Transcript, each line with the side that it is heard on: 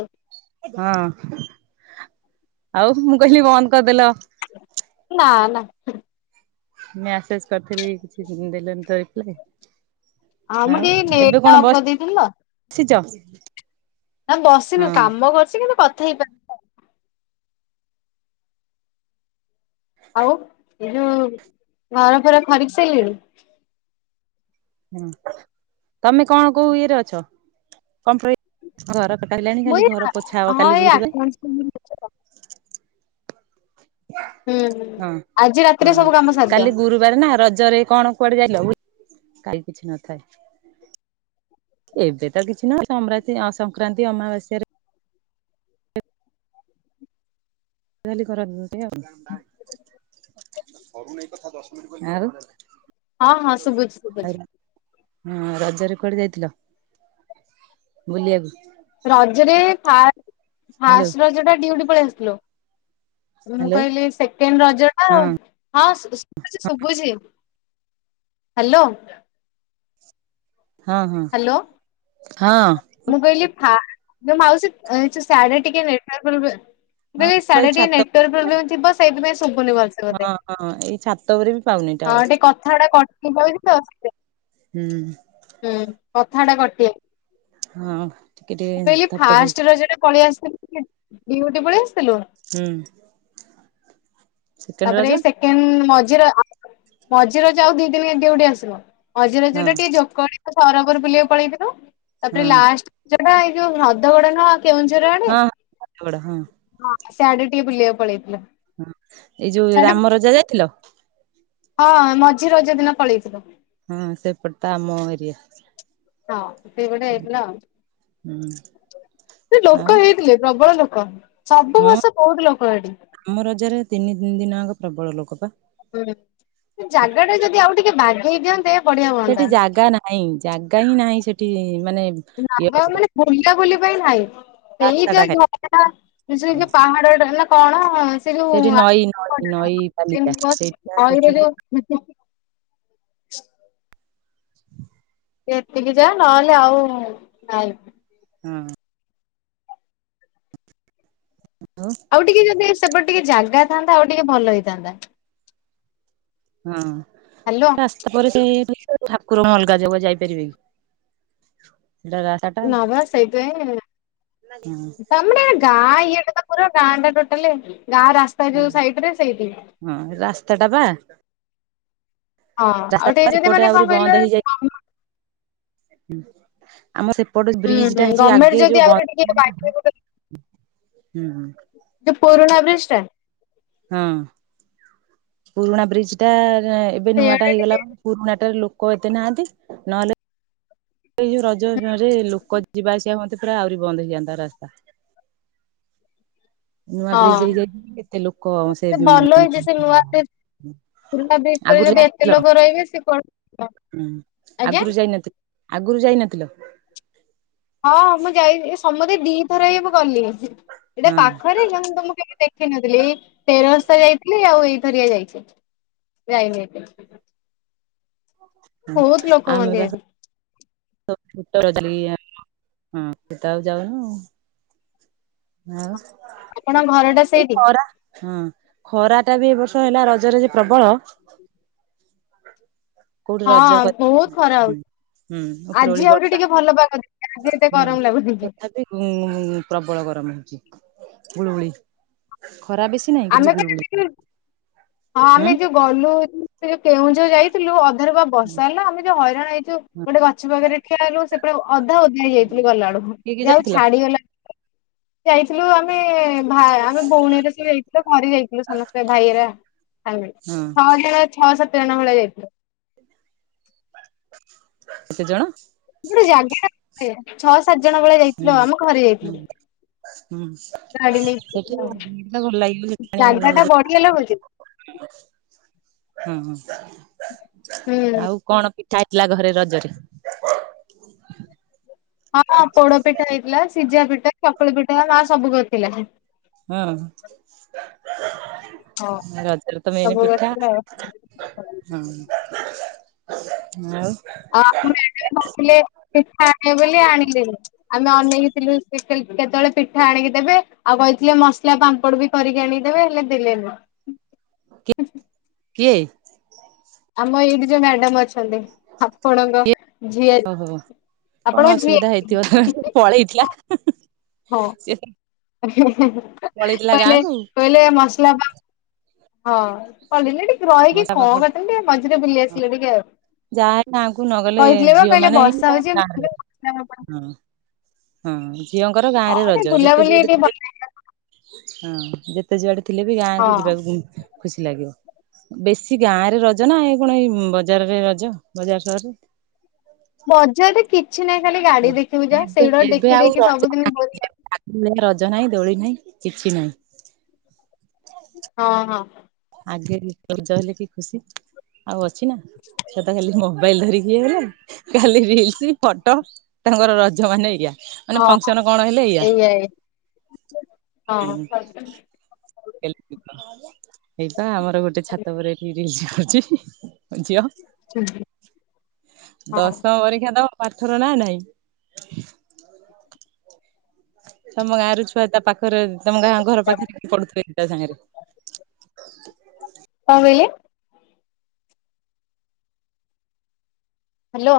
left: ହ
right: ହଁ ଆଉ ମୁଁ କହିଲି ବନ୍ଦ କରିଦେଲ।
left: ନା ନା।
right: ମେସେଜ କରିଥିଲି କିଛି ଦେଲେନି ତ ରିପ୍ଲାଇ।
left: ଆ ମୁଁ ଟିକେ ନେଟ ଟା ଅଫ କରିଦେଇଥିଲ
right: ବସିଛ?
left: ତ ନା ବସିନୁ
right: ହଁ
left: କାମ କରୁଛି କିନ୍ତୁ କଥା ହେଇପା ଆଉ ଏଇ ଯୋଉ ଘର ଫର ଖରିକି ସାରିଲିଣି?
right: ହୁଁ ତମେ କଣ କୋଉ ଇଏରେ ଅଛ କଣ ଘର ପକ ହେଲାଣି ଖାଲି ଘର ପୋଛା ହବ କାଲି ଗୁରୁବାରେ
left: ମୁ ହୁଁ
right: ହଁ
left: ଆଜି ରାତିରେ
right: ହଁ
left: ସବୁ କାମ ସାରିଦିଅ
right: କାଲି ଗୁରୁ ନା ରଜରେ କଣ କୁଆଡେ ଯାଇଲ କାଇ କିଛି ନଥାଏ। ଏବେ ତ କିଛି ନଁ ଅସଂକ୍ରାନ୍ତି ଅମାବାସ୍ୟାରେ କାଲି କର ଦିଅ ଆଉଉ
left: ହଁ ହଁ ଶୁଭୁଛି ଶୁଭୁଛି।
right: ହଁ ରଜରେ କୁଆଡେ ଯାଇଥିଲ ବୁଲିବାକୁ।
left: ରଜରେ ଫା
right: ହ୍ୟାଲୋ
left: ଫାଷ୍ଟ ରଜ ଟା ଡିଉଟି ପଳେଇ ଆସିଥିଲୁ। ମୁଁ
right: ହ୍ୟାଲୋ
left: କହିଲି ସେକେଣ୍ଡ ରଜ ଟା
right: ହଁ
left: ହଁ। ଶୁଭୁଛି ହ୍ୟାଲୋ।
right: ହଁ ହଁ
left: ହ୍ୟାଲୋ
right: ହଁ।
left: ମୁଁ କହିଲି ଫା ମାଉସି ସାଢେ ଟିକେ ନେଟୱା ପୋବ୍ଲେ
right: ହଁ
left: ସି
right: ଭାଇ
left: ଆଢେ ଟିକେ
right: ଛାତ
left: ନେଟୱାର୍କ ପ୍ରୋବ୍ଲେ ଥିବ ସେଇଥିାଇଁଶୁଭୁନି ଭସେ
right: ହଁ ହଁଁ ଏଇ ଛାତ ଉପରେ ବି ପାଉନି
left: ହଁ
right: ଟାୱର।
left: [unintelligible]
right: ହୁଁ ହୁଁ।
left: ହୁଁ କଥା ଟା କଟିଏ
right: ହଁ ଟିକେ ଟିକେ
left: ମୁଁ କହିଲ
right: ଧପ ଧପ ହଉଛି
left: ଫାଷ୍ଟ ରଜ ପଳେଇ ଆସିଥିଲ ଡିୟୁଟି ପଳେଇ ଆସିଥିଲୁ।
right: ହୁଁ। ସେକେଣ୍ଡ
left: ତାପରେ
right: ରଜ
left: ଏଇ ସେକେଣ୍ଡ ମଝିରେ ମଝି ରଜ ଆଉ ଦି ଦିନି ଡିୟୁଟି ଆସିନୁ। ମଜି ରଜ
right: ହଁ
left: ରେ ଟିକେ ଯୋକଳି ସରବର ବୁଲିବାକୁ ପଳେଇଥିଲୁ ତାପରେ
right: ହଁ
left: ଲାଷ୍ଟ ଯୋଉଟା ଏଇ ଯୋଉ ହ୍ରଦଗୁଡ଼ା ନୁହଁ କେଉଁଝର ଆଡେ
right: [unintelligible] ହଁ
left: ହଁ ସେଆଡକୁ ଟିକେ ବୁଲିବାକୁ ପଳେଇଥିଲୁ।
right: ହଁ ଏଇ ଯୋଉ
left: ସିଆଡେ
right: ରାମ ରଜା ଯାଇଥିଲ।
left: ହଁ ମଝି ରଜ ଦିନ ପଳେଇଥିଲୁ।
right: ହଁ ସେପଟେ ତ ଆମ ଏରିଆ।
left: ହଁ ସେପଟେ ହେଇଥିଲା
right: ହୁଁ
left: ଆଉ
right: ଆଉ
left: ଲୋକ ହେଇ ଥିଲେ ପ୍ରବଳ ଲୋକ ସବୁ
right: ହଁ
left: ବର୍ଷ ବୋହୁତ ଲୋକ ହେ଼ଟି।
right: ଆମ ରଜରେ ତିନି ତିନି ଦିନ ଆଗ ପ୍ରବଳ ଲୋକ ପା।
left: ହୁଁ ଏ ଜାଗା ଟା ଯଦି ଆଉ ଟିକେ ବାଗେଇ ଦିଅନ୍ତେ। ବଢିଆ ହୁଅନ୍ତା।
right: ସେଠି ଜାଗା ନାହିଁ ଜାଗା ହିଁ ନାହିଁ ସେଠି ମାନେ ଇଏ
left: ନାହିଁ
right: ହବ
left: ଆଉ ମାନେ ବୁଲା ବୁଲି ପାଇଁ ନାହିଁ। ସେଇ
right: ରାସ୍ତା ଟା ଖାଲି
left: ଯୋଉ ଝରଣା ସେ
right: ହଁ
left: ଯୋଉ ପାହାଡ ଟା ନା କଣ ସେ ଯୋଉ
right: ସେଠି ନଈ ନଈ ନଈ ବାଲିଟା ସେଇଟା କରୁଛନ୍ତି
left: [unintelligible] ଏତିକି ଯା ନହେଲେ ଆଉ ନାଇଁ।
right: ହଁ। ହାଲୋ।
left: ଆଉ ଟିକେ ଯଦି ସେପଟେ ଟିକେ ଜାଗା ଥାନ୍ତା ଆଉ ଟିକେ ଭଲ ହେଇଥାନ୍ତା। ହାଲୋ
right: ହଁ ଆସ ତାପରେ ସେଇ ଠାକୁରଙ୍କ ଅଲଗା ଜାଗା ଆଉ ଯାଇପାରିବେ କି ସେଟା ରା
left: ନା ବା ସେଇଥିପାଇଁ
right: ହଁ।
left: ତମର ଗାଁ ଇଏଟା ତ ପୁରା ଗାଁ ଟା ଟୋଟାଲ ଗାଁ ରାସ୍ତା ଯୋଉ ସାଇଟ ରେ ସେଇଠି।
right: ହଁ ରାସ୍ତାଟା ପା।
left: ହଁ ଆଉ ଟିକେ ଯଦି
right: ସେପଟେ
left: ମାନେ
right: ଆହୁରି
left: କଣ
right: ବନ୍ଦ ହେଇଯାଇ
left: କହିଲେ
right: ଆମ ସେପଟେ
left: ହୁଁ
right: ବ୍ରିଜ୍
left: ହୁଁ
right: ଟା ହେଇଚି
left: ଗଭର୍ଣ୍ଣମେଣ୍ଟ
right: ଆଗେ ଯୋଉ
left: ଯଦି
right: ବ
left: ଆହୁରି ଟିକେ ବାଗେଇ ଗୋଟେ ଯୋଉ ପୁରୁଣା ବ୍ରିଜ୍ ଟା।
right: ହଁ। ପୁରୁଣା ବ୍ରିଜ୍ ଟା ଏବେ ନୂଆ ଟା
left: ସେଇଆଡେ
right: ହେଇଗଲା
left: ଟିକେ
right: ପୁରୁଣାଟା ରେ ଲୋକ ଏତେ ନାହାନ୍ତି ନହେଲେ ଏଇ ଯୋଉ ରଜ ସମୟରେ ଲୋକ ଯିବା ଆସିବା ହୁଅନ୍ତେ ପୁରା ଆହୁରି ବନ୍ଦ ହେଇଯାନ୍ତା ରାସ୍ତା। ନୂଆ ବ୍ରିଜ୍
left: ହଁ
right: ହେଇଯାଇଛି କେତେ ଲୋକ ସେ
left: ଭଲ ହେଇଛି ସେ ନୂଆ ବ୍ରିଜ ପୁରୁଣା ବ୍ରିଜ ରେ
right: ଆଗୁରୁ
left: ଯଦି ଏତେ
right: ଯାଇନଥିଲ
left: ଲୋକ ରହିବେ ସେ କଣ
right: ହଁ
left: ଆଜ୍ଞା
right: ଆଗୁରୁ ଯାଇନଥିଲ? ଆଗୁରୁ ଯାଇନଥିଲ?
left: ହଁ ମୁଁ ଯାଇଚି ଏ ସମୁଦାୟୀ ଦିଥର ହେଇ ମୁଁ ଗଲି ଏଇଟା
right: ହଁ
left: ପାଖରେ କିନ୍ତୁ ମୁଁ କେବେ ଦେଖ ଦେଖିନଥିଲି [inaudible] ଯାଇଥିଲି ଆଉ ଏଇଥରିଆ ଯାଇଛି ଯାଇନି ଏତେ।
right: ହଁ
left: ବହୁତ ଲୋକ
right: ଆମେ
left: ହୁଅନ୍ତି
right: ବା
left: ଏଠି।
right: [unintelligible] ହଁ ସେ ତ ଆଉ ଯାଉନୁ।
left: ଆପଣଙ୍କ
right: ଆଉ
left: ଘର ଟା
right: ଏଇ
left: ସେଇଠି?
right: ଖରା ହଁ ଖରା ଟା ବି ଏ ବର୍ଷ ହେଲା ରଜରେ ଯେ ପ୍ରବଳ। କୋଉଠି ରଜ
left: ହଁ
right: କରି
left: ବହୁତ୍ ଖରା
right: ହୁଁ
left: ହଉଚି।
right: ହୁଁ ଉପରଓଳି
left: ଆଜି ଆହୁରି
right: ବର୍ଷା
left: ଟିକେ ଭଲ ପାଗ [inaudible] ଆଜି ଏତେ ଗରମ ଲାଗୁନି
right: ତଥାପି ହୁଁ ଉଁ ପ୍ରବଳ ଗରମ ହଉଚି ଗୁଳୁଗୁଳି ଖରା ବି
left: ଆମେ ତ [inaudible] ହଁ
right: ହୁଁ
left: ଆମେ ଯୋଉ ଗଲୁ ଏ ଯୋଉ କେଉଁଝର ଯାଇଥିଲୁ ଅଧାରୁ ବା ବର୍ଷା ହେଲା ଆମେ ଯୋଉ ହଇରାଣ ହେଇଚୁ ଗୋଟେ ଗ ଗଛ ପାଖରେ ଠିଆ ହେଲୁ ସେ ପୁରା ଅଧା ଓଦା ହେଇଯାଇଥିଲୁ ଗଲା ବେଳକୁ
right: କିଏ କିଏ
left: ଯାହାହଉ
right: ଯାଇଥିଲ?
left: ଛାଡ଼ିଗଲା। ଯାଇଥିଲୁ ଆମେ ଭା ଆମେ ଭଉଣୀର ସିଏ ଯାଇ ଥିଲୁ ଘରେ ଯାଇଥିଲୁ ସମସ୍ତେ ଭାଇହେରିଆ ଆମେ
right: ହଁ
left: ଛଅ ଜଣ ଛଅ ସାତ ଜଣ ଭଳିଆ ଯାଇଥିଲୁ।
right: କେତେ ଜଣ?
left: ଗୋଟେ ଜାଗା ଛଅ ସାତ ଜଣ ଭଳିଆ
right: ହଁ
left: ଯାଇଥିଲୁ ଆମ ଘରେ
right: ହଁ
left: ଯାଇଥିଲୁ।
right: ହୁଁ
left: ଗାଡି ନେଇକି
right: ସେଠି ଭଲ ଲାଗିଲା
left: ଜାଗା ଟା ବଢିଗଲା ବୁଝି
right: [unintelligible] ହଁ ହଁ।
left: ହୁଁ।
right: ଆଉ କଣ ପିଠା ହେଇଥିଲା ଘରେ ରଜରେ?
left: ହଁ ପୋଡ ପିଠା ହେଇଥିଲା ସିଝା ପିଠା ଚକୁଳି ପିଠା ମା ସବୁ କରିଥିଲା ସେ।
right: ହଁ ରଜରେ ତ ମେନ୍
left: ସବୁ
right: ପିଠା।
left: କରିଥିଲା ଆଉ
right: ଆଉ।
left: ଆଁ ମ୍ୟାଡାମ କହୁଥିଲେ ପିଠା ଆଣିବେ ବୋଲି ଆଣିଲେନି। ଆମେ ଅନେଇକିଥିଲୁ ସେ କେ କେତେବେଳେ ପିଠା ଆଣିକି ଦେବେ ଆଉ କହିଥିଲେ ମସଲା ପାମ୍ପଡ ବି କରିକି ଆଣିଦେବେ ହେଲେ ଦେଲେନି।
right: କି କିଏ?
left: ଆମ ଏଇଠି ଯୋଉ ମ୍ୟାଡାମ ଅଛନ୍ତି ଆପଣଙ୍କ
right: କିଏ
left: ଝିଆରି।
right: ଓହୋ କଣ ଅସୁବିଧା ହେଇଥିବ ସେ ପଳେଇଥିଲା।
left: ହଁ
right: ସେ ପଳେଇଥିଲା
left: କହିଲେ
right: ଗାଁକୁ
left: କହିଲେ ମସଲା ପା ହଁ ପଳିଲି ଟିକେ ରହିକି
right: ମଶା
left: କଣ
right: ପାପ
left: କରିଥାଆନ୍ତି ଟିକେ ମଝିରେ ବୁଲି ଆସିଲେ ଟିକେ ଆଉ।
right: ଯାହା ହେଲେ ଗାଁକୁ ନ ଗଲେ
left: କହିଥିଲେ ବା
right: ଝିଅ
left: କହିଲେ
right: ମାନେ ହିଁଁ
left: ବର୍ଷା ହଉଛି ହଁ ଟିକେ
right: [unintelligible] ହଁ ଝିଅଙ୍କର ଗାଁରେ ରଜ ଯେତେ
left: ବୁଲାବୁଲି
right: ଯୋଉଠି
left: ଟିକେ
right: ଥିଲେ
left: ଭଲ
right: ବି
left: ଲାଗିବ
right: ହଁ ଯେ ଯେତେ ଯୁଆଡେ ଥିଲେ ବି ଗାଁକୁ
left: ହଁ।
right: ଯିବାକୁ ଖୁସି ଲାଗିବ। ବେଶୀ ଗାଁ ରେ ରଜ ନା ଏ କଣ ଏଇ ବଜାରରେ ରଜ ବଜାର ସହରରେ।
left: ବଜାରରେ କିଛି ନାହିଁ ଖାଲି ଗାଡି ଦେଖିବୁ ଯାହା ସେଇଡାକୁ ଦେଖି ଦେଖି ସବୁଦିନ ବୋରିଂ।
right: ଆଗ ଭଳିଆ ରଜ ନାହିଁ ଦୋଳି ନାହିଁ କିଛି ନାହିଁ।
left: ହଁ ହଁ।
right: ଆଗେ ରଜ ହେଲେ କି ଖୁସି। ଆଉ ଅଛି ନା ଛୁଆ ତ ଖାଲି ମୋବାଇଲ ଧରିକି ଇଏ ହେଲେ। ଖାଲି ରିଲସ୍ ଫଟୋ ତାଙ୍କର ରଜ ମାନ ଏଇଆ। ମାନେ
left: ହଁ
right: ଫଙ୍କସନ କଣ ହେଲେ ଏଇଆ।
left: ହଁ ହୁଁ
right: ହେଇପା ଆମର ଗୋଟେ ଛାତ ଉପରେ ଏଠି ରିଲ୍ସ କରୁଛି। ଝିଅ
left: ହଁ କଣ
right: ଦଶମ ପରୀକ୍ଷା ଦବ। ପାଠର ନା ନାହିଁ। ତମ ଗାଁ ର ଛୁଆ ତା ପାଖରେ ତମ ଗାଁ ଘର ପାଖରେ କିଏ ପଢୁଥିଲେ ତା ସାଙ୍ଗରେ।
left: କଣ କହିଲେ? ହ୍ୟାଲୋ।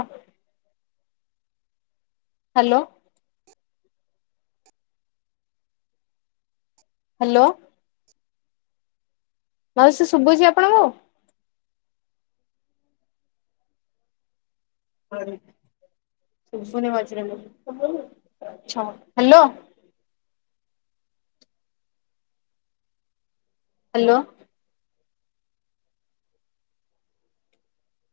left: ହ୍ୟାଲୋ। ହ୍ୟାଲୋ। ମାଉସି ଶୁଭୁଛି ଆପଣଙ୍କୁ? ହ୍ୟାଲୋ। ହ୍ୟାଲୋ।